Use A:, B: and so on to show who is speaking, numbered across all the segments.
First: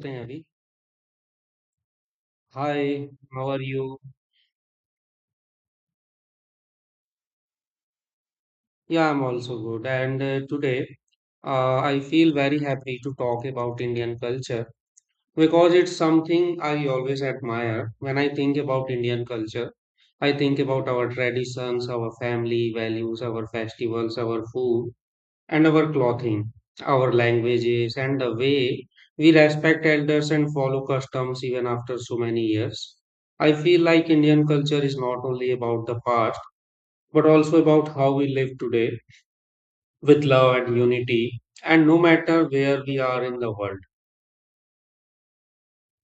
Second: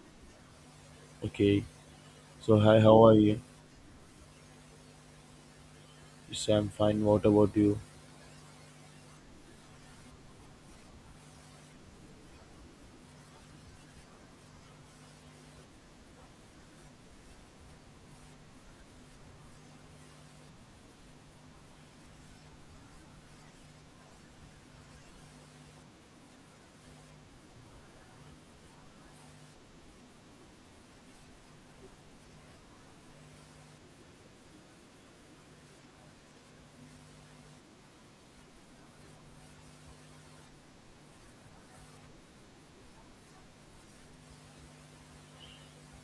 A: Snehavi.
B: Okay, so hi, how
A: Hi,
B: are you?
A: how are you?
B: Yes, I'm fine. What about you?
A: Yeah, I'm also good. And today I feel very happy to talk about Indian culture because it's something I always admire. When I think about Indian culture, I think about our traditions, our family values, our festivals, our food, and our clothing, our languages, and the way we respect elders and follow customs even after so many years. I feel like Indian culture is not only about the past but also about how we live today with love and unity, and no matter where we are in the world.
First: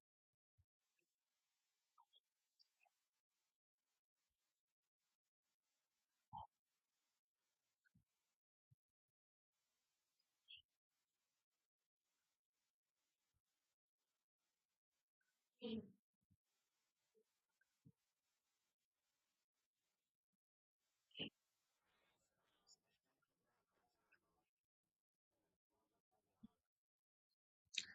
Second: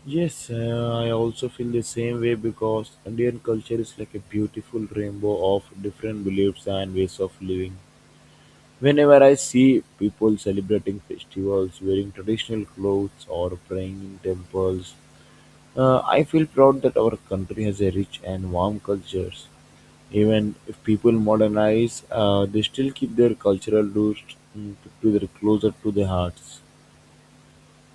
B: Yes, I also feel the same way because Indian culture is like a beautiful rainbow of different beliefs and ways of living. Whenever I see people celebrating festivals, wearing traditional clothes, or praying in temples, I feel proud that our country has a rich and warm cultures. Even if people modernize, they still keep their cultural roots mm, to their closer to their hearts.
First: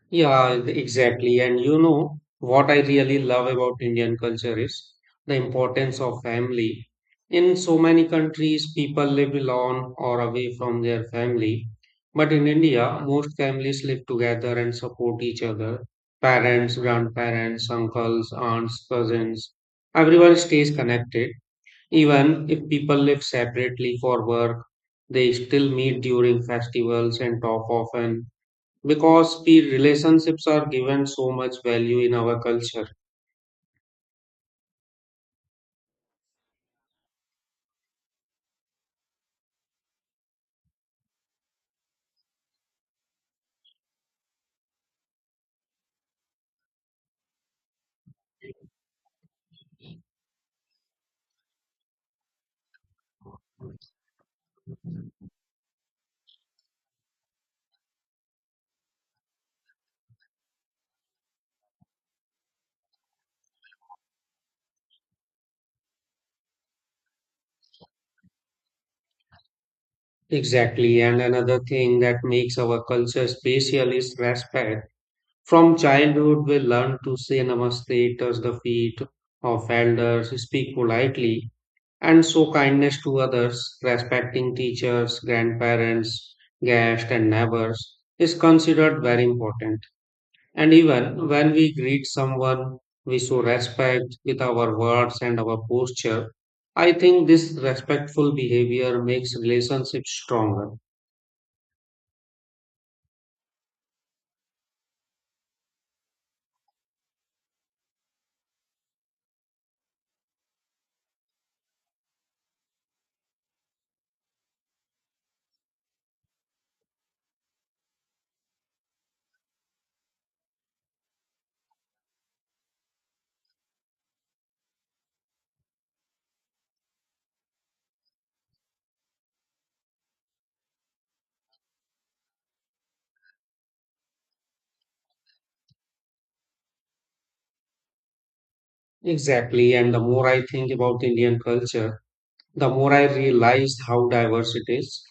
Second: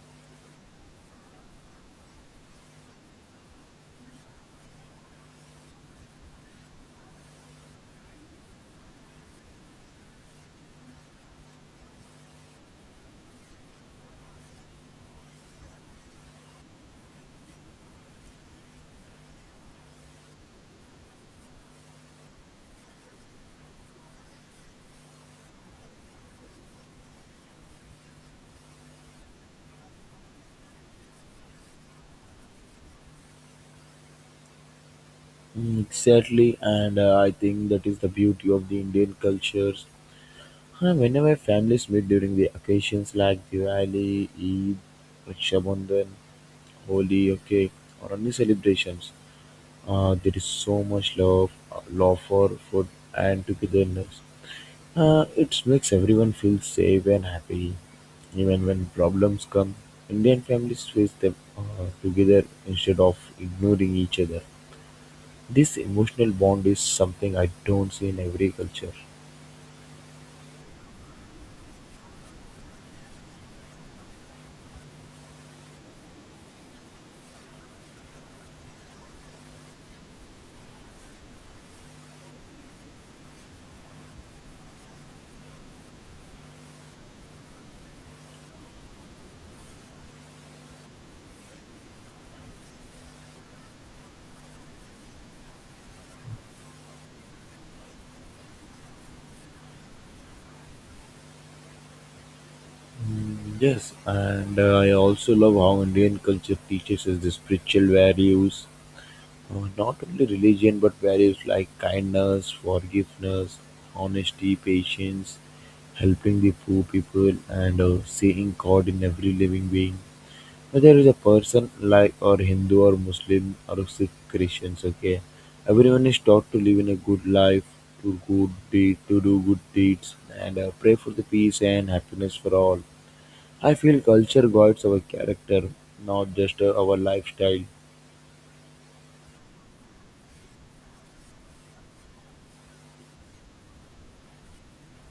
A: Yeah, exactly. And you know what I really love about Indian culture is the importance of family. In so many countries, people live alone or away from their family. But in India, most families live together and support each other. Parents, grandparents, uncles, aunts, cousins, everyone stays connected. Even if people live separately for work, they still meet during festivals and talk often because peer relationships are given so much value in our culture.
B: Exactly, and I think that is the beauty of the Indian cultures. Whenever families meet during the occasions like Diwali, Eid, Raksha Bandhan, Holi, okay, or any celebrations, there is so much love, love for food and togetherness. It makes everyone feel safe and happy. Even when problems come, Indian families face them together instead of ignoring each other. This emotional bond is something I don't see in every culture.
A: Exactly, and another thing that makes our culture special is respect. From childhood, we learn to say namaste, touch the feet of elders, speak politely, and show kindness to others. Respecting teachers, grandparents, guests, and neighbors is considered very important. And even when we greet someone, we show respect with our words and our posture. I think this respectful behavior makes relationships stronger.
B: Yes, and I also love how Indian culture teaches us the spiritual values, not only religion but values like kindness, forgiveness, honesty, patience, helping the poor people, and seeing God in every living being. Whether it's a person like or Hindu or Muslim or Sikh Christians, okay, everyone is taught to live in a good life, to good deed, to do good deeds, and pray for the peace and happiness for all. I feel culture guides our character, not just our lifestyle.
A: Exactly. And the more I think about Indian culture, the more I realized how diverse it is.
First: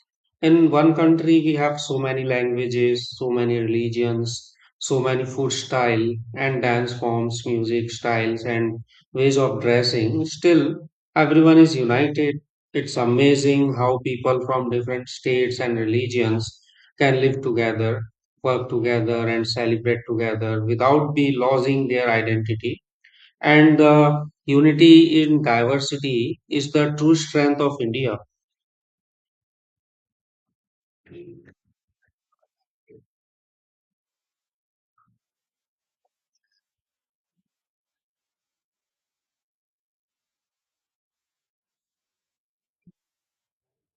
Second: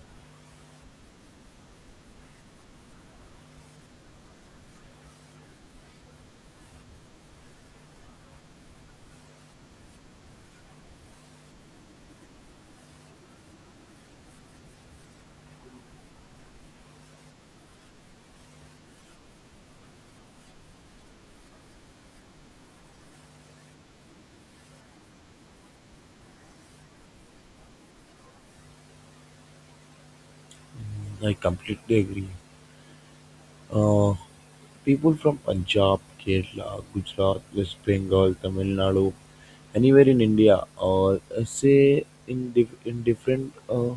A: In one country, we have so many languages, so many religions, so many food style and dance forms, music styles, and ways of dressing. Still, everyone is united. It's amazing how people from different states and religions can live together, work together, and celebrate together without be losing their identity. And the unity in diversity is the true strength of India.
B: I completely agree. Uh, People from Punjab, Kerala, Gujarat, West Bengal, Tamil Nadu, anywhere in India, or say in, in different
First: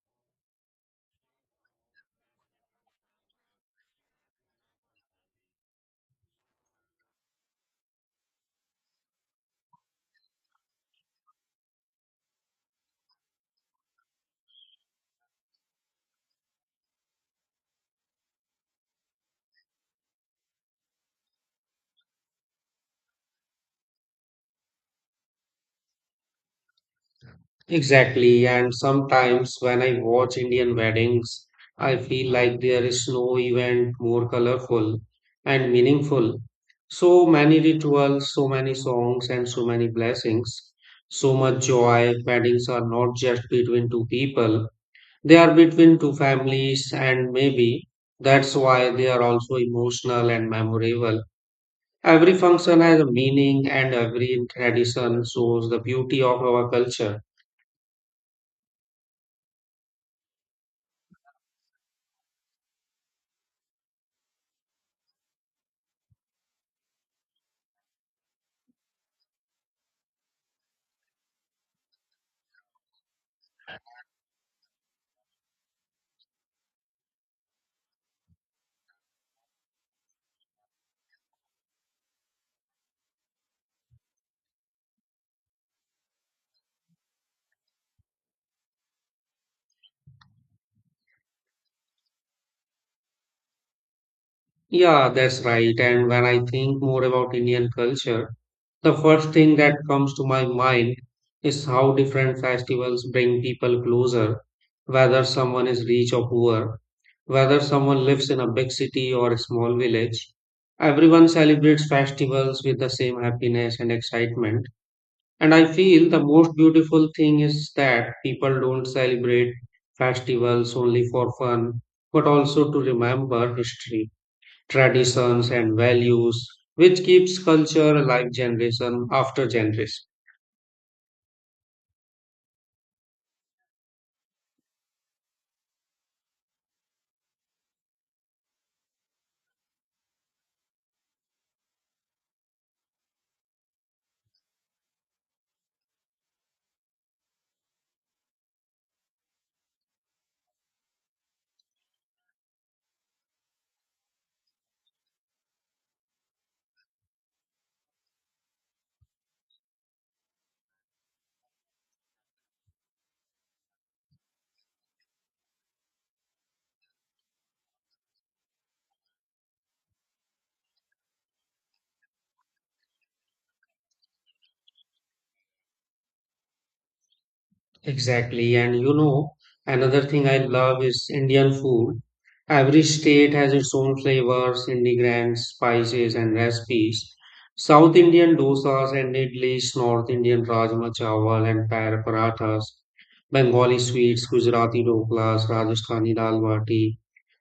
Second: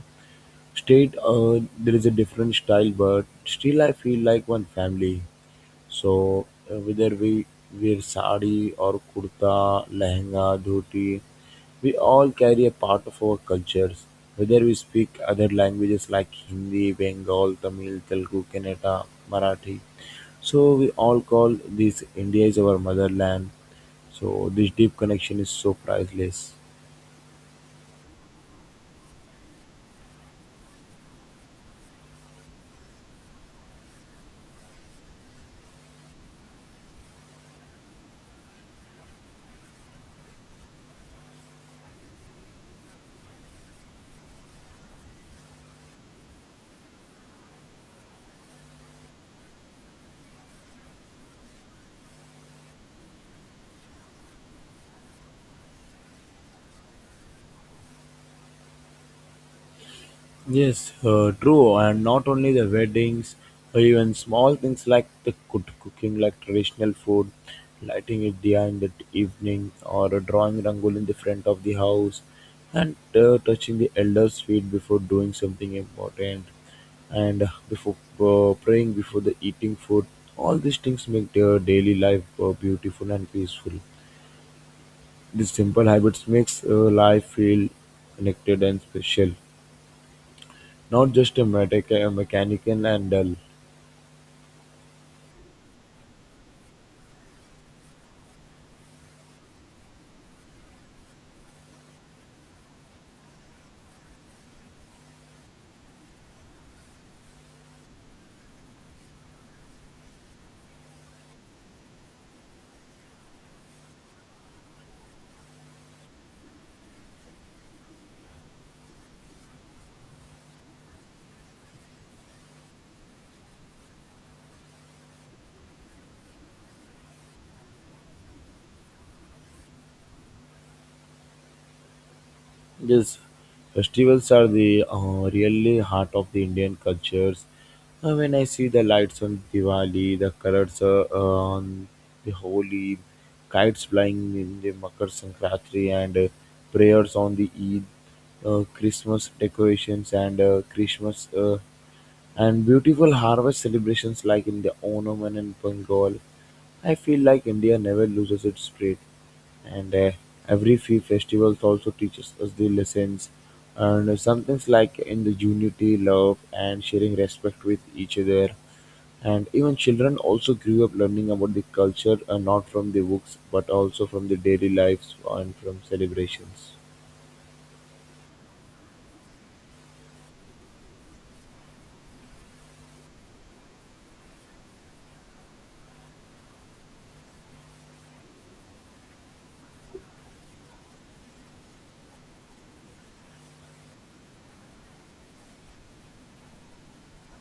B: state there is a different style, but still I feel like one family. So whether we wear sari or kurta, lehenga, dhoti, we all carry a part of our cultures. Whether we speak other languages like Hindi, Bengal, Tamil, Telugu, Kannada, Marathi, so we all call this, India is our motherland. So this deep connection is so priceless.
A: Exactly. And sometimes when I watch Indian weddings, I feel like there is no event more colorful and meaningful. So many rituals, so many songs, and so many blessings. So much joy. Weddings are not just between two people, they are between two families, and maybe that's why they are also emotional and memorable. Every function has a meaning and every tradition shows the beauty of our culture.
B: Yes, true, and not only the weddings, even small things like the cooking, like traditional food, lighting a diya in the evening, or drawing rangoli in the front of the house, and touching the elders' feet before doing something important, and before praying before the eating food. All these things make their daily life beautiful and peaceful. These simple habits makes life feel connected and special, not just a mechanical and dull.
A: Yeah, that's right. And when I think more about Indian culture, the first thing that comes to my mind is how different festivals bring people closer, whether someone is rich or poor, whether someone lives in a big city or a small village. Everyone celebrates festivals with the same happiness and excitement. And I feel the most beautiful thing is that people don't celebrate festivals only for fun, but also to remember history, traditions, and values, which keeps culture alive generation after generation.
B: Yes, festivals are the really heart of the Indian cultures. When I see the lights on Diwali, the colors on the Holi, kites flying in the Makar Sankranti, and prayers on the Eid, Christmas decorations and Christmas. And beautiful harvest celebrations like in the Oman and in Bengal. I feel like India never loses its spirit, and every few festivals also teaches us the lessons and some things like in the unity, love, and sharing respect with each other. And even children also grew up learning about the culture, not from the books, but also from the daily lives and from celebrations.
A: Exactly. And you know, another thing I love is Indian food. Every state has its own flavors, ingredients, spices, and recipes. South Indian dosas and idlis, North Indian rajma chawal and parathas, Bengali sweets, Gujarati doklas, Rajasthani dal bati,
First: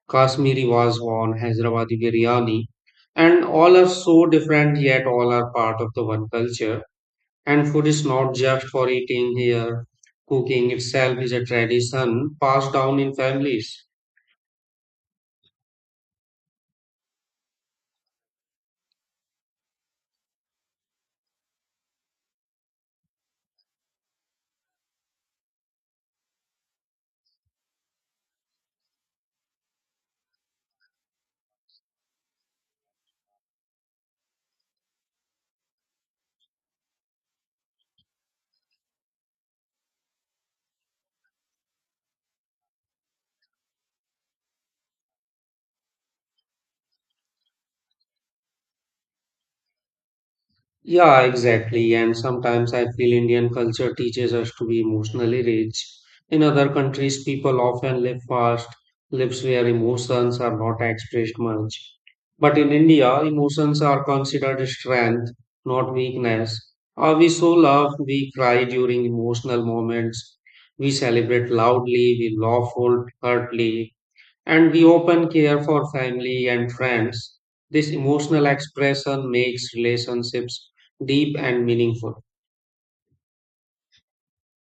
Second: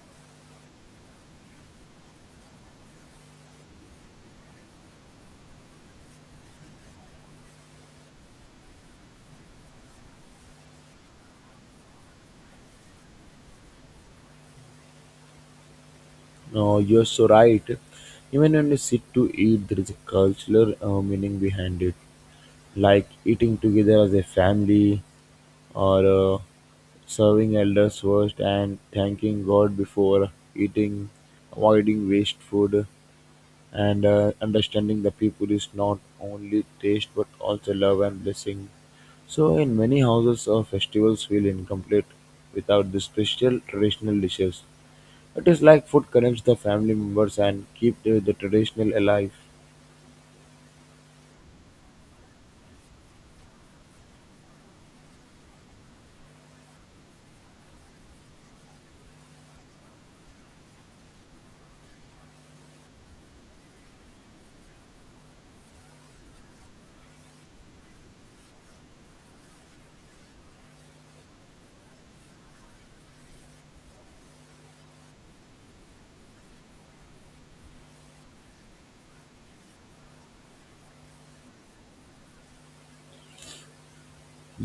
A: Kashmiri wazwan, Hyderabadi biryani, and all are so different yet all are part of the one culture. And food is not just for eating here. Cooking itself is a tradition passed down in families.
B: No, you're so right. Even when we sit to eat, there is a cultural meaning behind it, like eating together as a family or serving elders first and thanking God before eating, avoiding waste food, and understanding the people is not only taste but also love and blessing. So, in many houses, festivals feel incomplete without the special traditional dishes. It is like food connects the family members and keep the traditional alive.
A: Yeah, exactly. And sometimes I feel Indian culture teaches us to be emotionally rich. In other countries, people often live fast lives where emotions are not expressed much. But in India, emotions are considered strength, not weakness. We show love, we cry during emotional moments, we celebrate loudly, we laugh hurtly, and we open care for family and friends. This emotional expression makes relationships deep and meaningful.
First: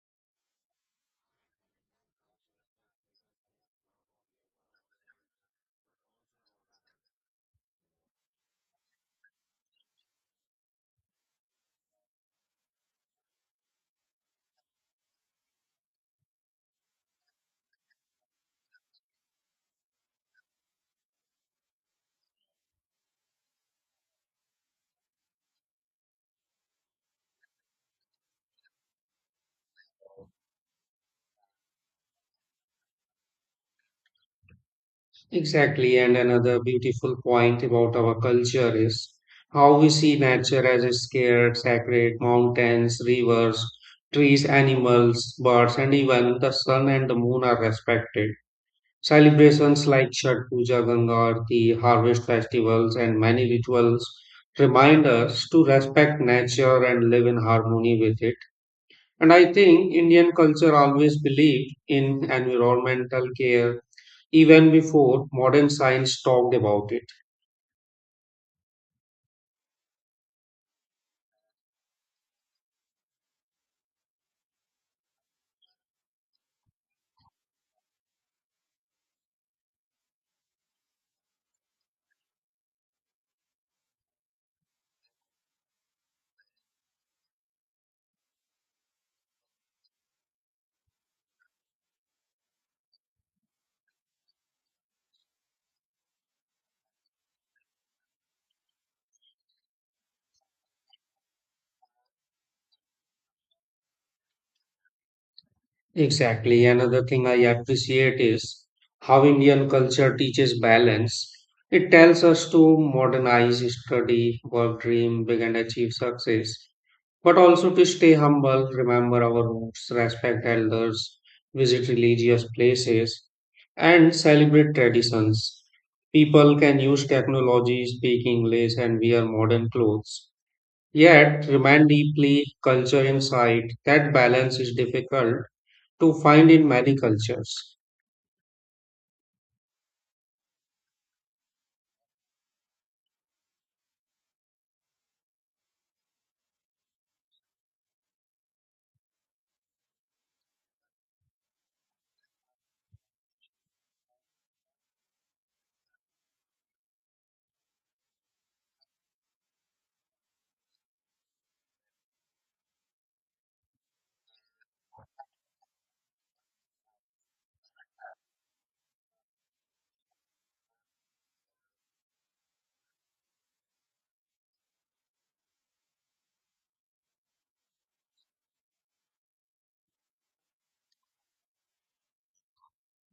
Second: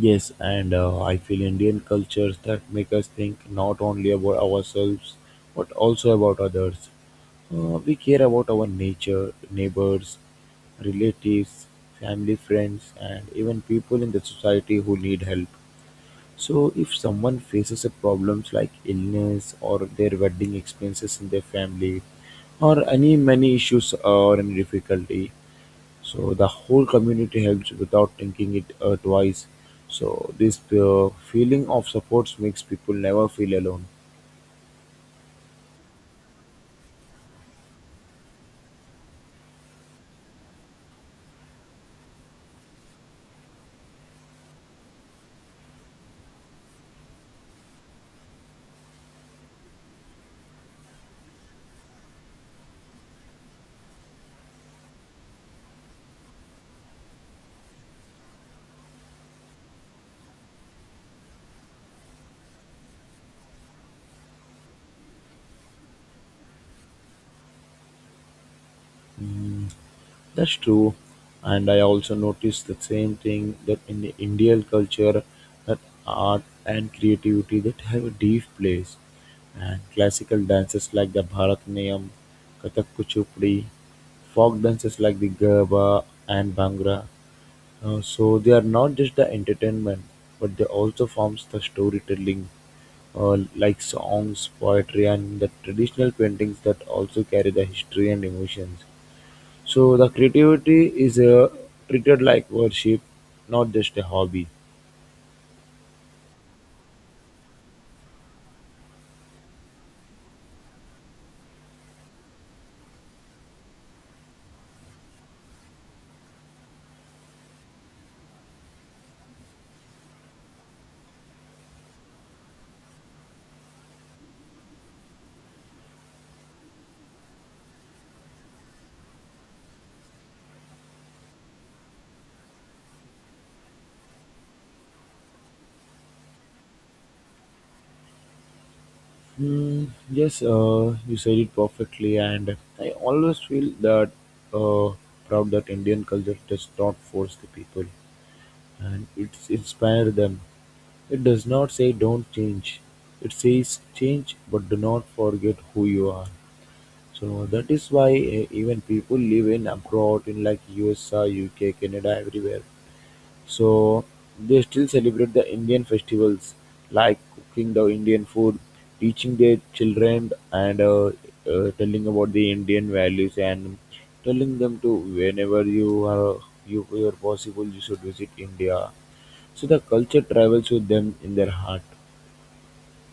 B: Yes, and I feel Indian cultures that make us think not only about ourselves but also about others. We care about our nature, neighbors, relatives, family, friends, and even people in the society who need help. So, if someone faces a problems like illness or their wedding expenses in their family, or any many issues or any difficulty, so the whole community helps without thinking it twice. So this feeling of support makes people never feel alone.
A: Exactly, and another beautiful point about our culture is how we see nature as a scared, sacred. Mountains, rivers, trees, animals, birds, and even the sun and the moon are respected. Celebrations like Chhat Puja, Ganga Aarti, harvest festivals, and many rituals remind us to respect nature and live in harmony with it. And I think Indian culture always believed in environmental care even before modern science talked about it.
B: That's true, and I also noticed the same thing that in the Indian culture, that art and creativity that have a deep place, and classical dances like the Bharatanatyam, Kathak, Kuchipudi, folk dances like the Garba and Bhangra. So they are not just the entertainment, but they also forms the storytelling, like songs, poetry, and the traditional paintings that also carry the history and emotions. So the creativity is treated like worship, not just a hobby.
A: Exactly. Another thing I appreciate is how Indian culture teaches balance. It tells us to modernize, study, work, dream big, and achieve success, but also to stay humble, remember our roots, respect elders, visit religious places, and celebrate traditions. People can use technology, speak English, and wear modern clothes, yet remain deeply culture inside. That balance is difficult to find in many cultures.
B: Yes, you said it perfectly, and I always feel that uh, proud that Indian culture does not force the people, and it's inspired them. It does not say don't change. It says change, but do not forget who you are. So that is why even people live in abroad in like USA, UK, Canada, everywhere. So they still celebrate the Indian festivals like cooking the Indian food, teaching their children, and telling about the Indian values and telling them to whenever you are, you are possible, you should visit India. So the culture travels with them in their heart.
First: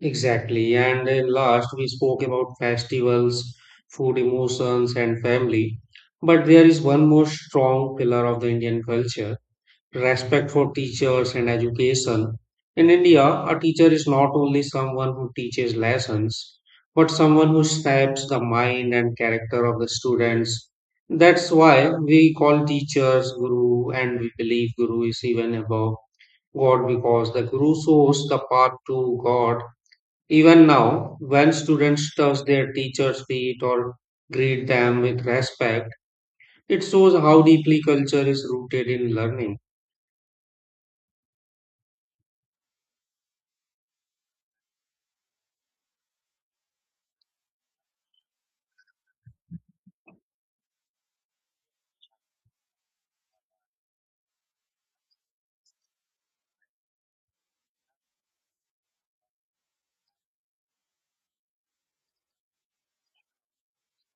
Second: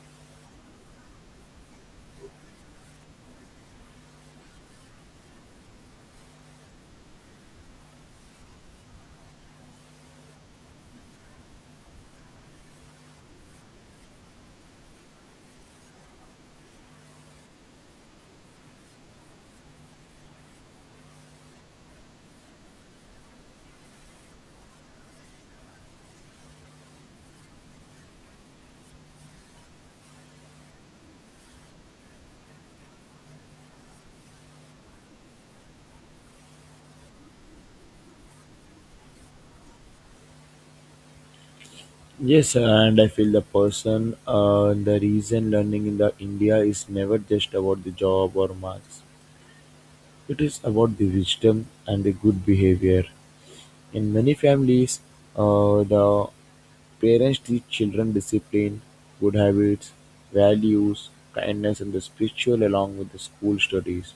A: Exactly. And last, we spoke about festivals, food, emotions, and family. But there is one more strong pillar of the Indian culture: respect for teachers and education. In India, a teacher is not only someone who teaches lessons, but someone who shapes the mind and character of the students. That's why we call teachers guru, and we believe guru is even above God, because the guru shows the path to God. Even now, when students touch their teacher's feet or greet them with respect, it shows how deeply culture is rooted in learning.
B: Yes, and I feel the person, the reason learning in the India is never just about the job or marks. It is about the wisdom and the good behavior. In many families, the parents teach children discipline, good habits, values, kindness, and the spiritual along with the school studies.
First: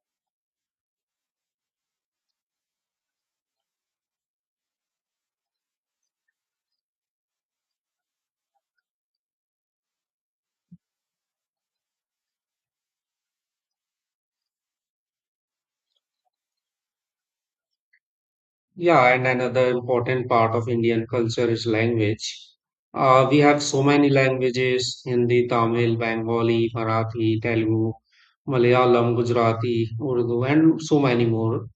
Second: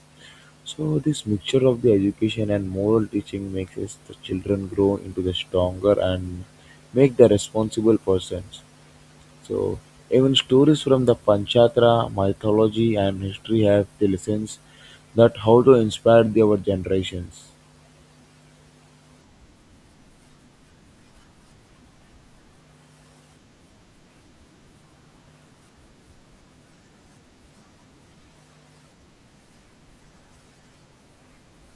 B: So, this mixture of the education and moral teaching makes us the children grow into the stronger and make the responsible persons. So, even stories from the Panchatra, mythology, and history have the lessons that how to inspire the, our generations.
A: Yeah, and another important part of Indian culture is language. We have so many languages: Hindi, Tamil, Bengali, Marathi, Telugu, Malayalam, Gujarati, Urdu, and so many more.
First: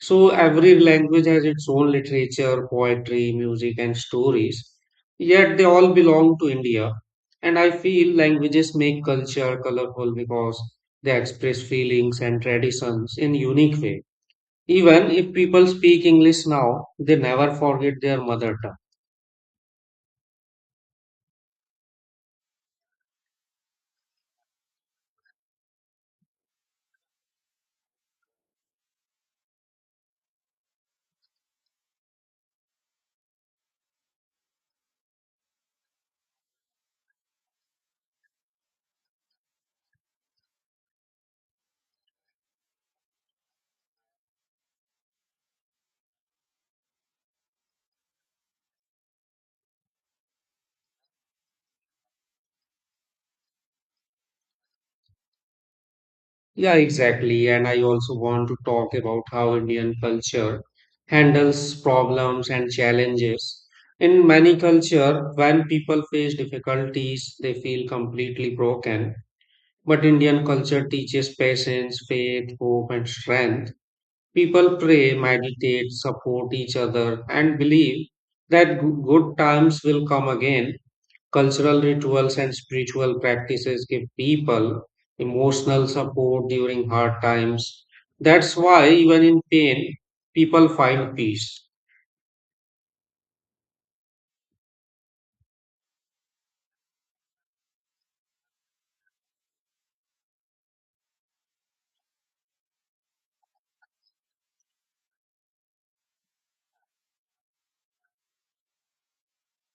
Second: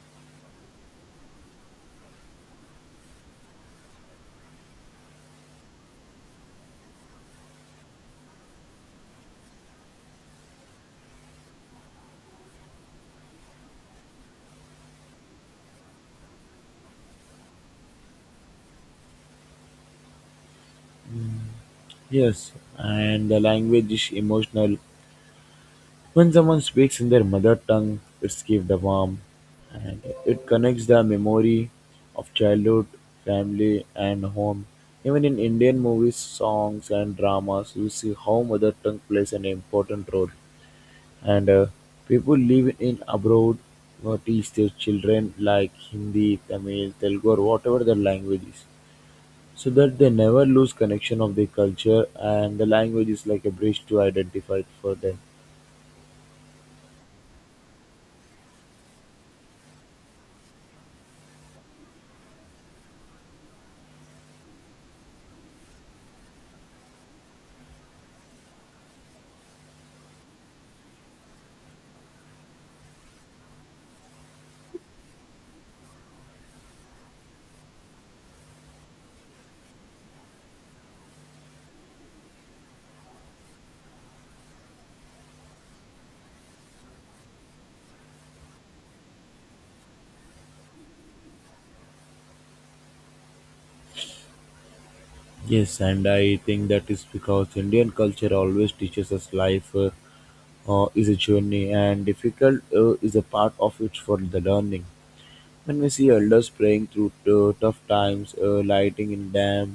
A: So, every language has its own literature, poetry, music, and stories. Yet, they all belong to India. And I feel languages make culture colorful because they express feelings and traditions in unique way. Even if people speak English now, they never forget their mother tongue.
B: Yes, and the language is emotional. When someone speaks in their mother tongue, it's gives the warmth and it connects the memory of childhood, family, and home. Even in Indian movies, songs, and dramas, you see how mother tongue plays an important role. And people live in abroad or teach their children like Hindi, Tamil, Telugu, or whatever their language is, so that they never lose connection of their culture and the language is like a bridge to identify for them.
A: Yeah, exactly. And I also want to talk about how Indian culture handles problems and challenges. In many culture, when people face difficulties, they feel completely broken. But Indian culture teaches patience, faith, hope, and strength. People pray, meditate, support each other, and believe that good times will come again. Cultural rituals and spiritual practices give people emotional support during hard times. That's why, even in pain, people find peace.
B: Yes, and I think that is because Indian culture always teaches us life is a journey and difficult is a part of it for the learning. When we see elders praying through tough times, lighting in dam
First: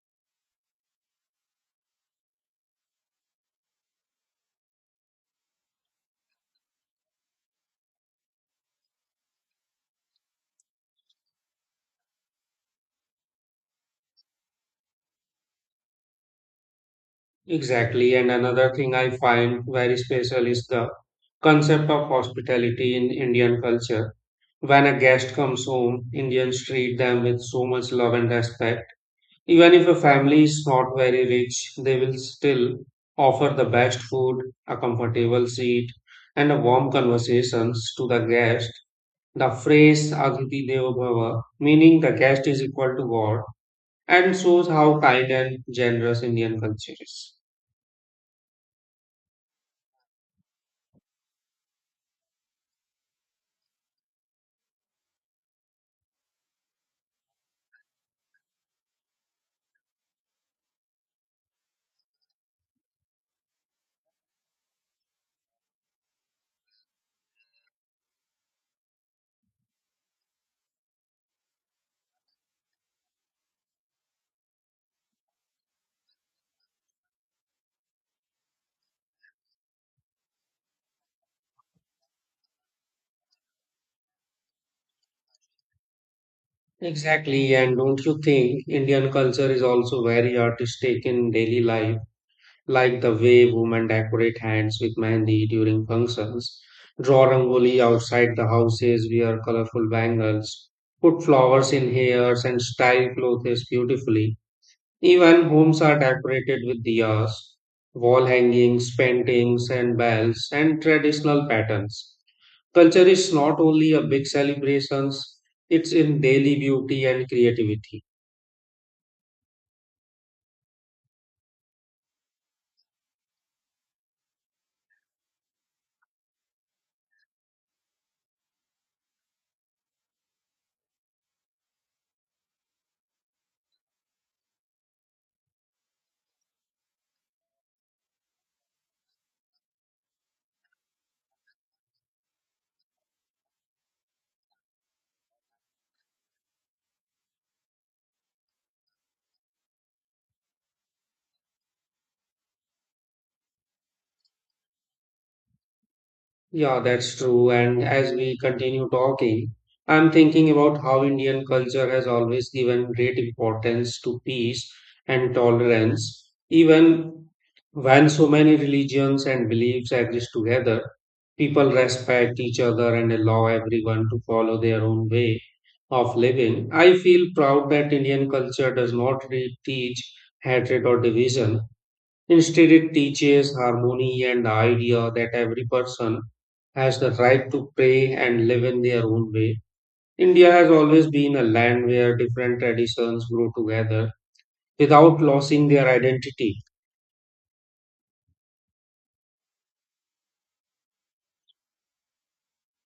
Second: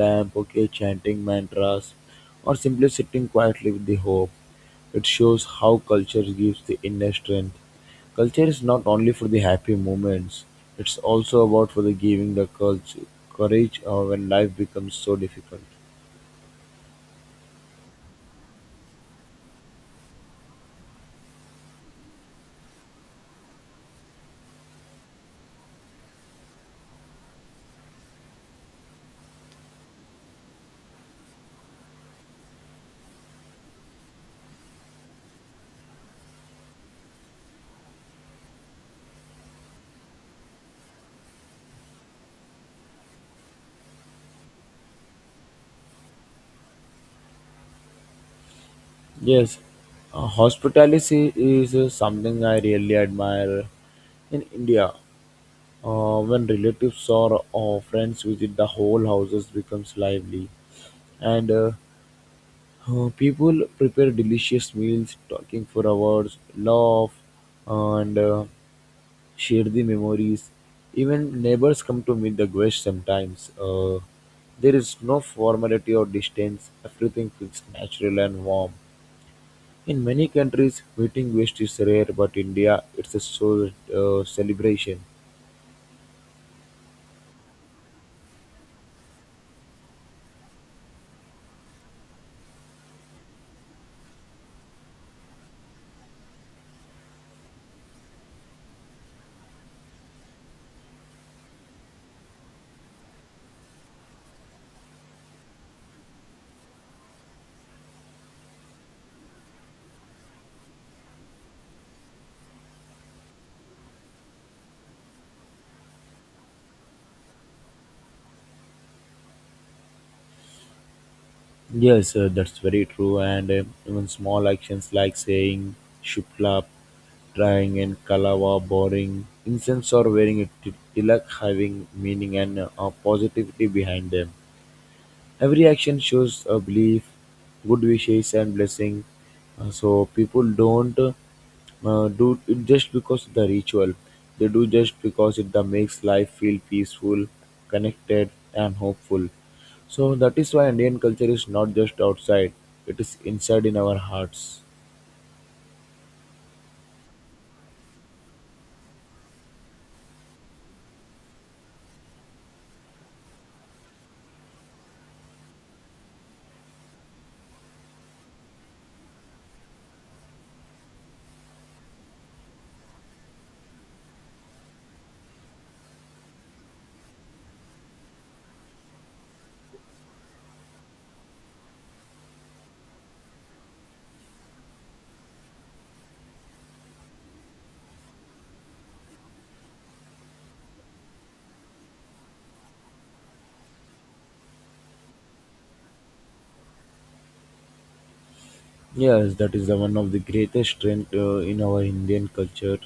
B: lamp, okay, chanting mantras, or simply sitting quietly with the hope, it shows how culture gives the inner strength. Culture is not only for the happy moments; it's also about for the giving the culture courage when life becomes so difficult.
A: Exactly. And another thing I find very special is the concept of hospitality in Indian culture. When a guest comes home, Indians treat them with so much love and respect. Even if a family is not very rich, they will still offer the best food, a comfortable seat, and a warm conversations to the guest. The phrase Aditi Deva Bhava, meaning the guest is equal to God, and shows how kind and generous Indian culture is.
B: Yes, hospitality is something I really admire in India. When relatives or friends visit, the whole houses becomes lively, and people prepare delicious meals, talking for hours, laugh, and share the memories. Even neighbors come to meet the guests sometimes. There is no formality or distance. Everything feels natural and warm. In many countries, meeting guests is rare, but India, it's a soul celebration.
A: Exactly, and don't you think Indian culture is also very artistic in daily life? Like the way women decorate hands with mehndi during functions, draw rangoli outside the houses, wear colorful bangles, put flowers in hairs, and style clothes beautifully. Even homes are decorated with diyas, wall hangings, paintings, and bells, and traditional patterns. Culture is not only a big celebrations, it's in daily beauty and creativity.
B: Yes, that's very true. And even small actions like saying shuplap, trying and kalawa, boring, incense or wearing a tilak having meaning and a positivity behind them. Every action shows a belief, good wishes, and blessing. So people don't do it just because of the ritual. They do just because it that makes life feel peaceful, connected, and hopeful. So that is why Indian culture is not just outside; it is inside in our hearts.
A: Yeah, that's true. And as we continue talking, I'm thinking about how Indian culture has always given great importance to peace and tolerance. Even when so many religions and beliefs exist together, people respect each other and allow everyone to follow their own way of living. I feel proud that Indian culture does not teach hatred or division. Instead, it teaches harmony and the idea that every person has the right to pray and live in their own way. India has always been a land where different traditions grow together without losing their identity.
B: Yes, that is the one of the greatest strength in our Indian culture.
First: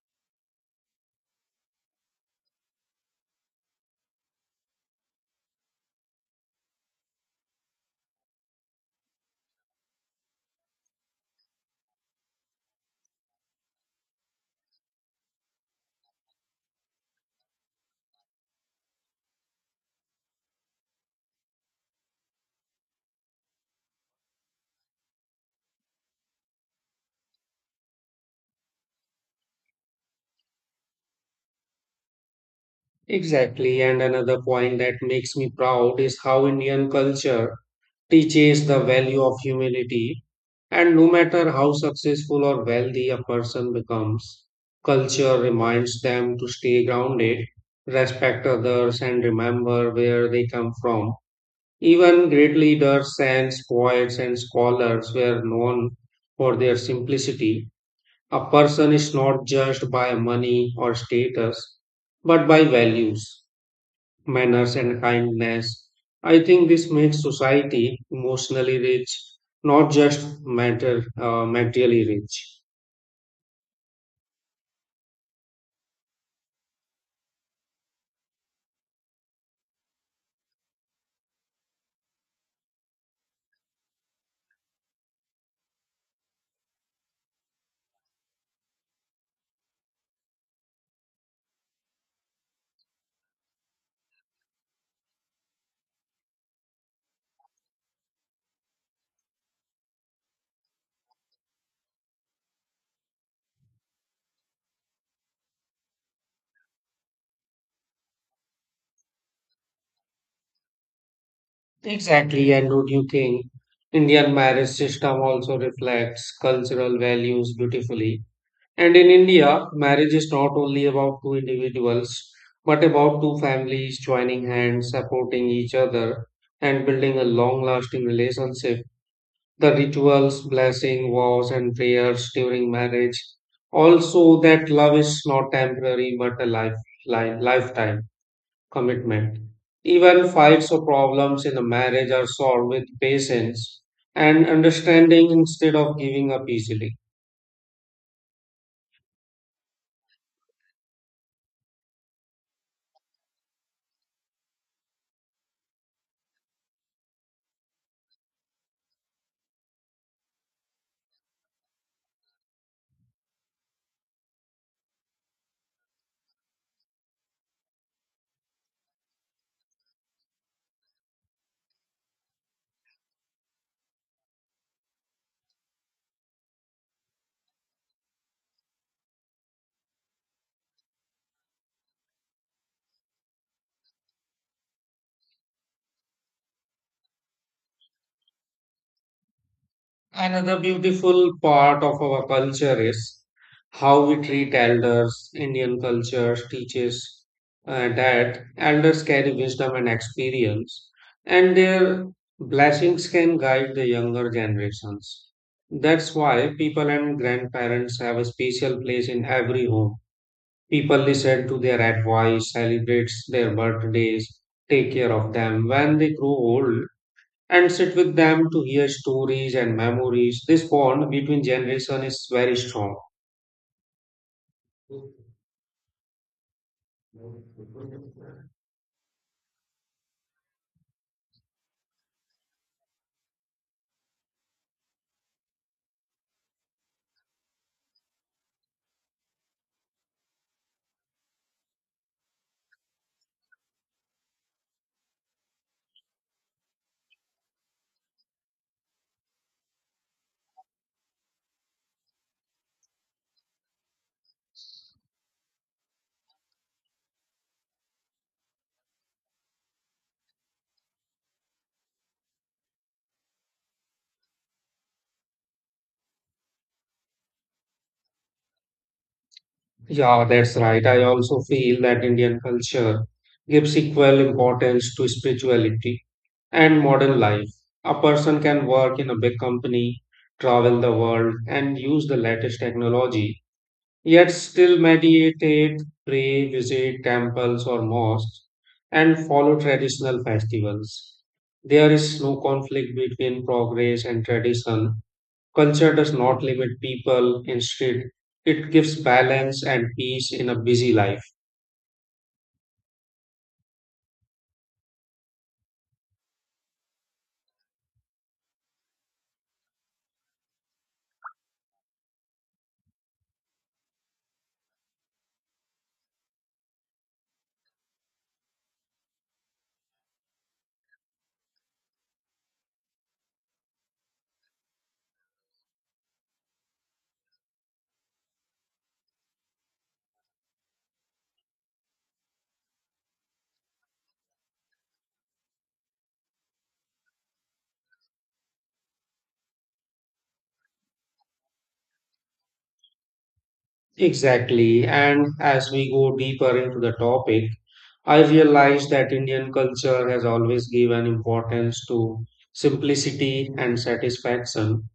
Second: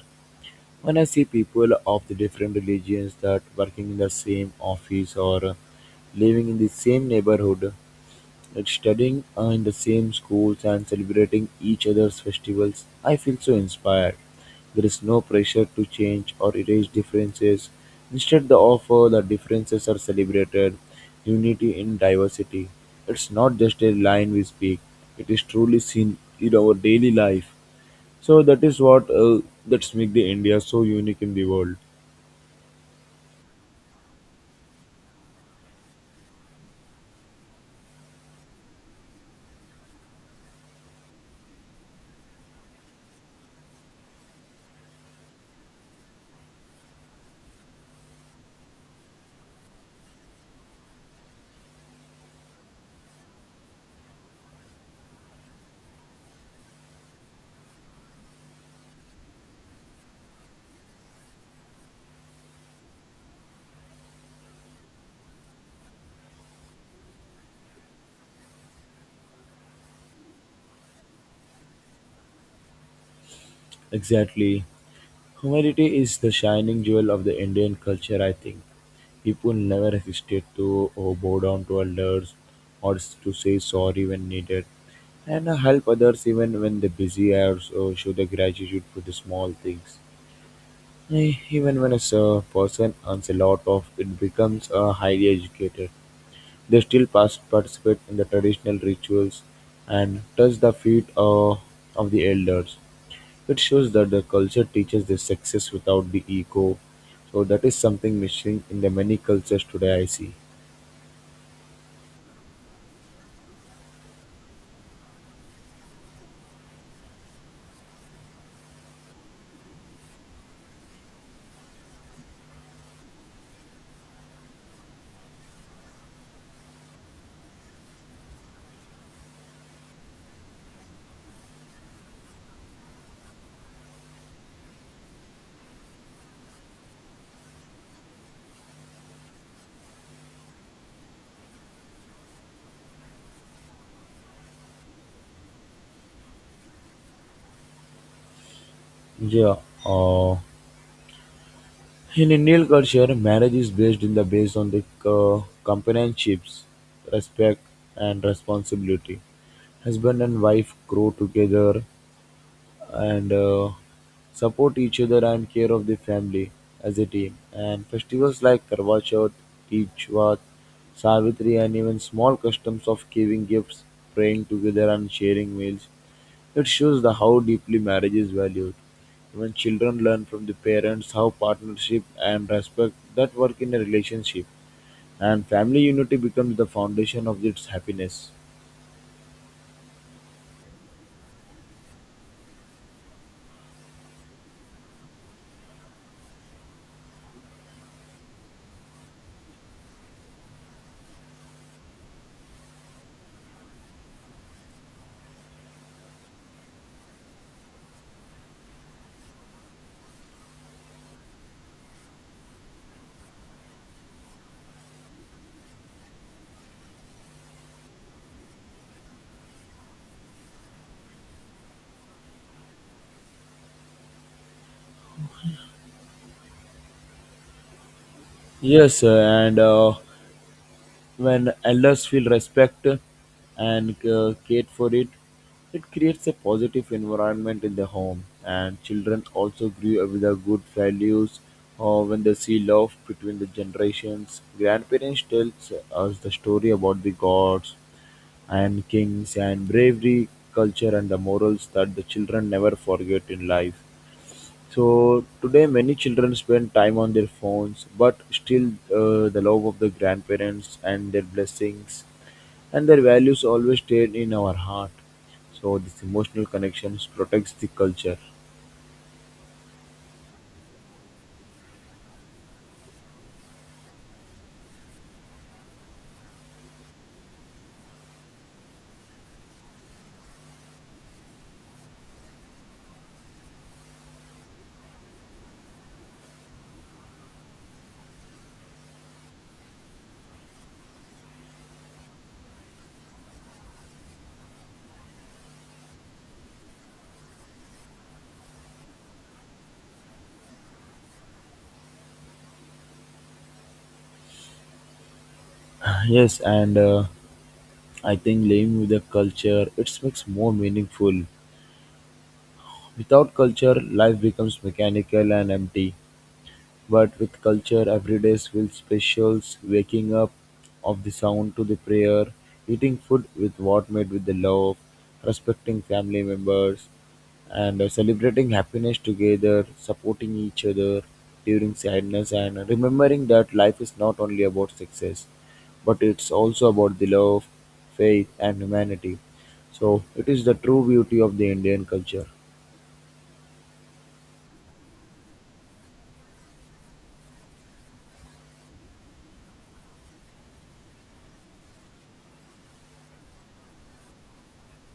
B: When I see people of the different religions that working in the same office or living in the same neighborhood, like studying in the same schools and celebrating each other's festivals, I feel so inspired. There is no pressure to change or erase differences. Instead, the offer the differences are celebrated, unity in diversity. It's not just a line we speak, it is truly seen in our daily life. So that is what that's make the India so unique in the world.
A: Exactly, and another point that makes me proud is how Indian culture teaches the value of humility. And no matter how successful or wealthy a person becomes, culture reminds them to stay grounded, respect others, and remember where they come from. Even great leaders, saints, poets, and scholars were known for their simplicity. A person is not judged by money or status, but by values, manners, and kindness. I think this makes society emotionally rich, not just materially rich.
B: Exactly. Humanity is the shining jewel of the Indian culture, I think. People never hesitate to bow down to elders or to say sorry when needed and help others even when they're busy or so show their gratitude for the small things. Even when a person earns a lot of, it becomes highly educated. They still pass participate in the traditional rituals and touch the feet of the elders. It shows that the culture teaches the success without the ego. So that is something missing in the many cultures today I see.
A: Exactly. And would you think Indian marriage system also reflects cultural values beautifully? And in India, marriage is not only about two individuals, but about two families joining hands, supporting each other, and building a long lasting relationship. The rituals, blessing, vows, and prayers during marriage also that love is not temporary but a lifetime commitment. Even fights or problems in a marriage are solved with patience and understanding instead of giving up easily.
B: Yeah. Uh, in Indian culture, marriage is based in the based on the companionships, respect, and responsibility. Husband and wife grow together and support each other and care of the family as a team. And festivals like Karwa Chauth, Teej Vaat, Savitri, and even small customs of giving gifts, praying together, and sharing meals. It shows the how deeply marriage is valued. When children learn from the parents how partnership and respect that work in a relationship, and family unity becomes the foundation of its happiness.
A: Another beautiful part of our culture is how we treat elders. Indian culture teaches that elders carry wisdom and experience, and their blessings can guide the younger generations. That's why people and grandparents have a special place in every home. People listen to their advice, celebrates their birthdays, take care of them when they grow old, and sit with them to hear stories and memories. This bond between generation is very strong.
B: Yes, sir, and when elders feel respect and cared for it, it creates a positive environment in the home, and children also grow up with the good values. Or when they see love between the generations, grandparents tells us the story about the gods and kings and bravery, culture, and the morals that the children never forget in life. So today, many children spend time on their phones, but still, the love of the grandparents and their blessings and their values always stay in our heart. So this emotional connections protects the culture.
A: Yeah, that's right. I also feel that Indian culture gives equal importance to spirituality and modern life. A person can work in a big company, travel the world, and use the latest technology yet still meditate, pray, visit temples or mosques, and follow traditional festivals. There is no conflict between progress and tradition. Culture does not limit people, instead, it gives balance and peace in a busy life.
B: Yes, and I think living with the culture it makes more meaningful. Without culture, life becomes mechanical and empty. But with culture, every day feels specials. Waking up of the sound to the prayer, eating food with what made with the love, respecting family members, and celebrating happiness together, supporting each other during sadness, and remembering that life is not only about success, but it's also about the love, faith, and humanity. So, it is the true beauty of the Indian culture.
A: Exactly, and as we go deeper into the topic, I realize that Indian culture has always given importance to simplicity and satisfaction.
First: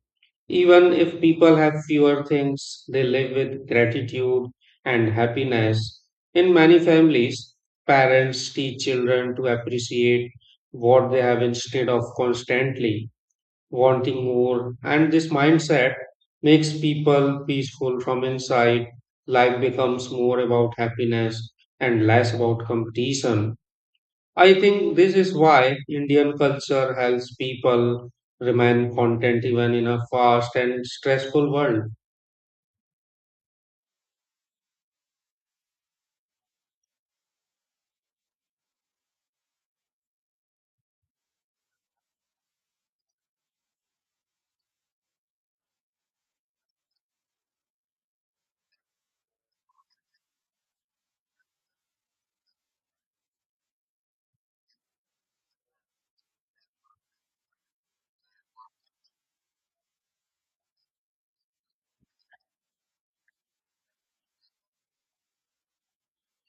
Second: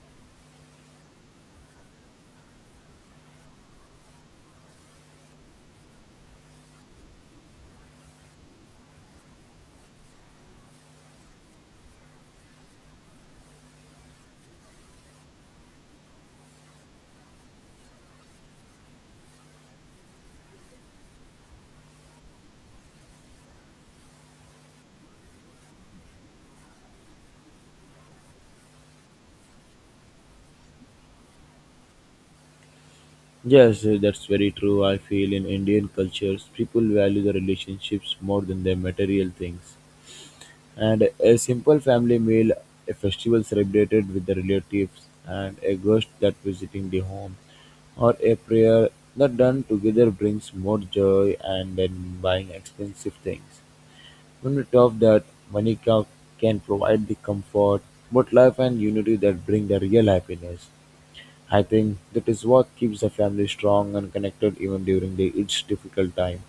A: Even if people have fewer things, they live with gratitude and happiness. In many families, parents teach children to appreciate what they have instead of constantly wanting more, and this mindset makes people peaceful from inside. Life becomes more about happiness and less about competition. I think this is why Indian culture helps people remain content even in a fast and stressful world.
B: Yes, that's very true. I feel in Indian cultures, people value the relationships more than their material things. And a simple family meal, a festival celebrated with the relatives, and a guest that visiting the home, or a prayer that done together brings more joy and than buying expensive things. When we talk that money ca- can provide the comfort, but love and unity that bring the real happiness. I think that is what keeps the family strong and connected even during the, its difficult time.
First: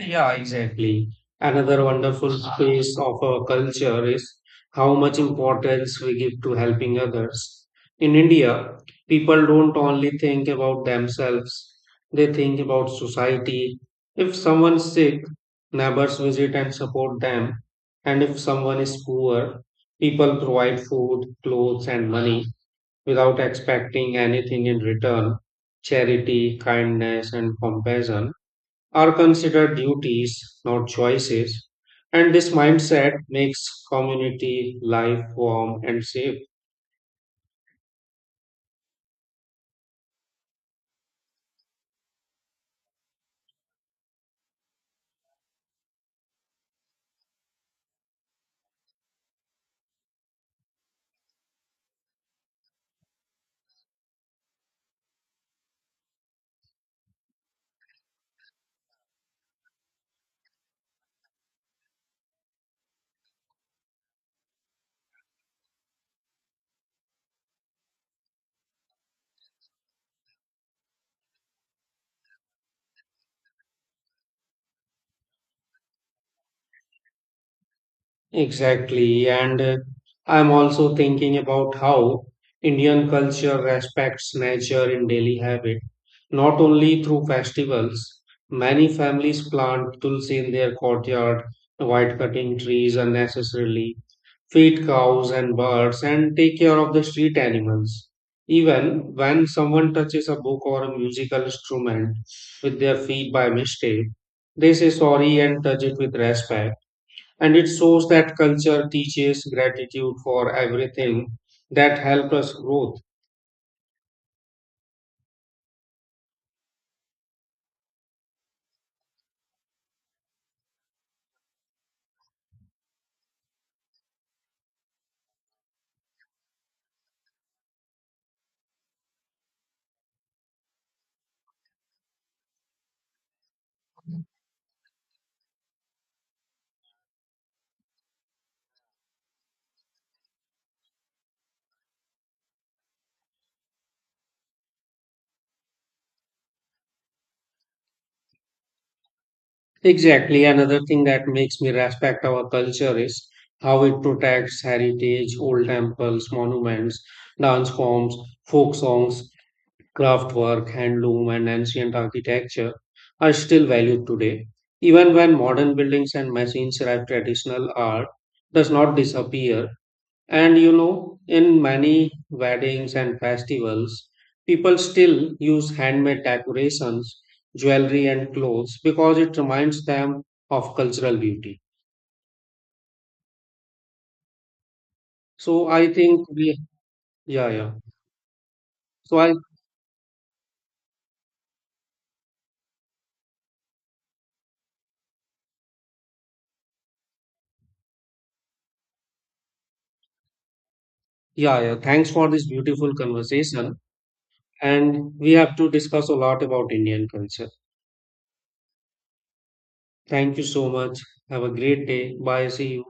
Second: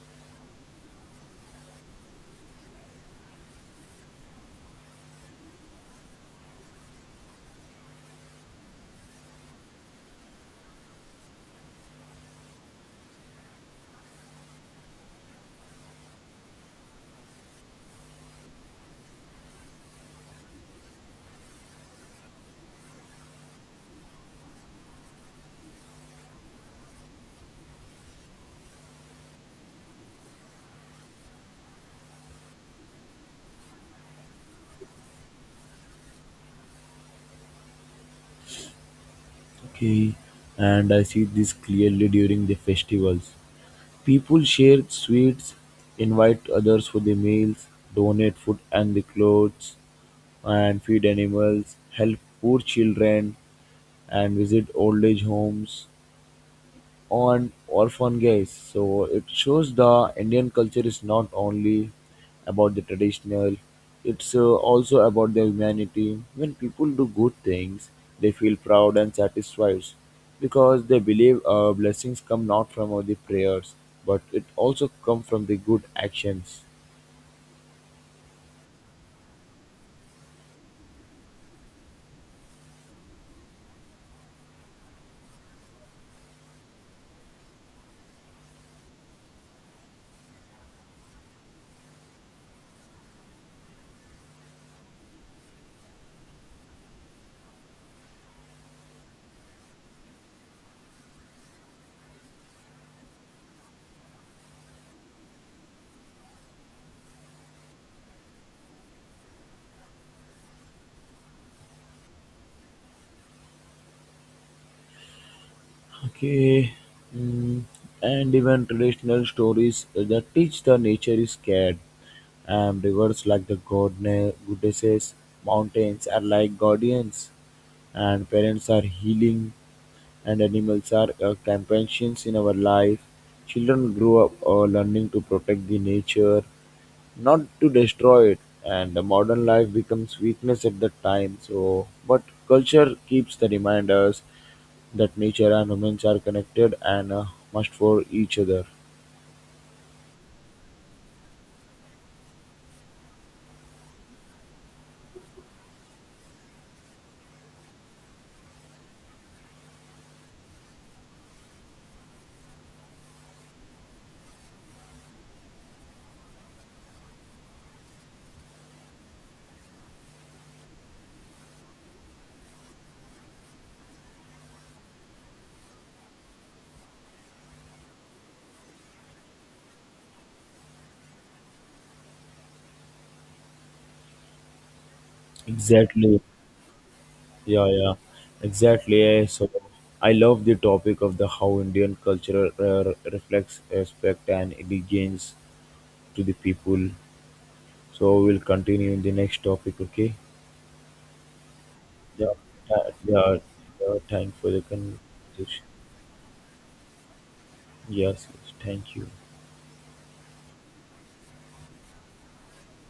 A: Yeah, exactly. Another wonderful piece of our culture is how much importance we give to helping others. In India, people don't only think about themselves, they think about society. If someone's sick, neighbors visit and support them. And if someone is poor, people provide food, clothes, and money without expecting anything in return. Charity, kindness, and compassion are considered duties, not choices, and this mindset makes community life warm and safe.
B: Okay, and I see this clearly during the festivals. People share sweets, invite others for the meals, donate food and the clothes, and feed animals, help poor children, and visit old age homes. On orphan guys. So it shows the Indian culture is not only about the traditional, it's also about the humanity. When people do good things, they feel proud and satisfied because they believe blessings come not from all the prayers, but it also come from the good actions.
A: Exactly, and I'm also thinking about how Indian culture respects nature in daily habit, not only through festivals. Many families plant tulsi in their courtyard, avoid cutting trees unnecessarily, feed cows and birds, and take care of the street animals. Even when someone touches a book or a musical instrument with their feet by mistake, they say sorry and touch it with respect. And it shows that culture teaches gratitude for everything that helps us growth.
B: Okay. Mm. And even traditional stories that teach the nature is scared. And rivers like the goddesses, mountains are like guardians, and parents are healing, and animals are companions in our life. Children grow up learning to protect the nature, not to destroy it. And the modern life becomes weakness at that time. So, but culture keeps the reminders that nature and humans are connected and must for each other.
A: Exactly. Another thing that makes me respect our culture is how it protects heritage, old temples, monuments, dance forms, folk songs, craftwork, handloom, and ancient architecture are still valued today, even when modern buildings and machines drive traditional art does not disappear. And you know, in many weddings and festivals, people still use handmade decorations, jewelry, and clothes because it reminds them of cultural beauty. So I
B: Exactly,
A: think we, yeah,
B: yeah,
A: yeah.
B: yeah, exactly.
A: So
B: Eh.
A: I,
B: So I love the topic of the how Indian culture reflects respect and allegiance to the people. So we'll continue in the next topic. Okay.
A: yeah, yeah. Thanks
B: Yeah,
A: for this
B: yeah,
A: beautiful
B: yeah.
A: conversation,
B: Yeah, thank for the
A: and we have
B: conversation.
A: to discuss a lot about Indian culture.
B: Yes, yes. Thank you.
A: Thank you so much. Have a great day. Bye. See you.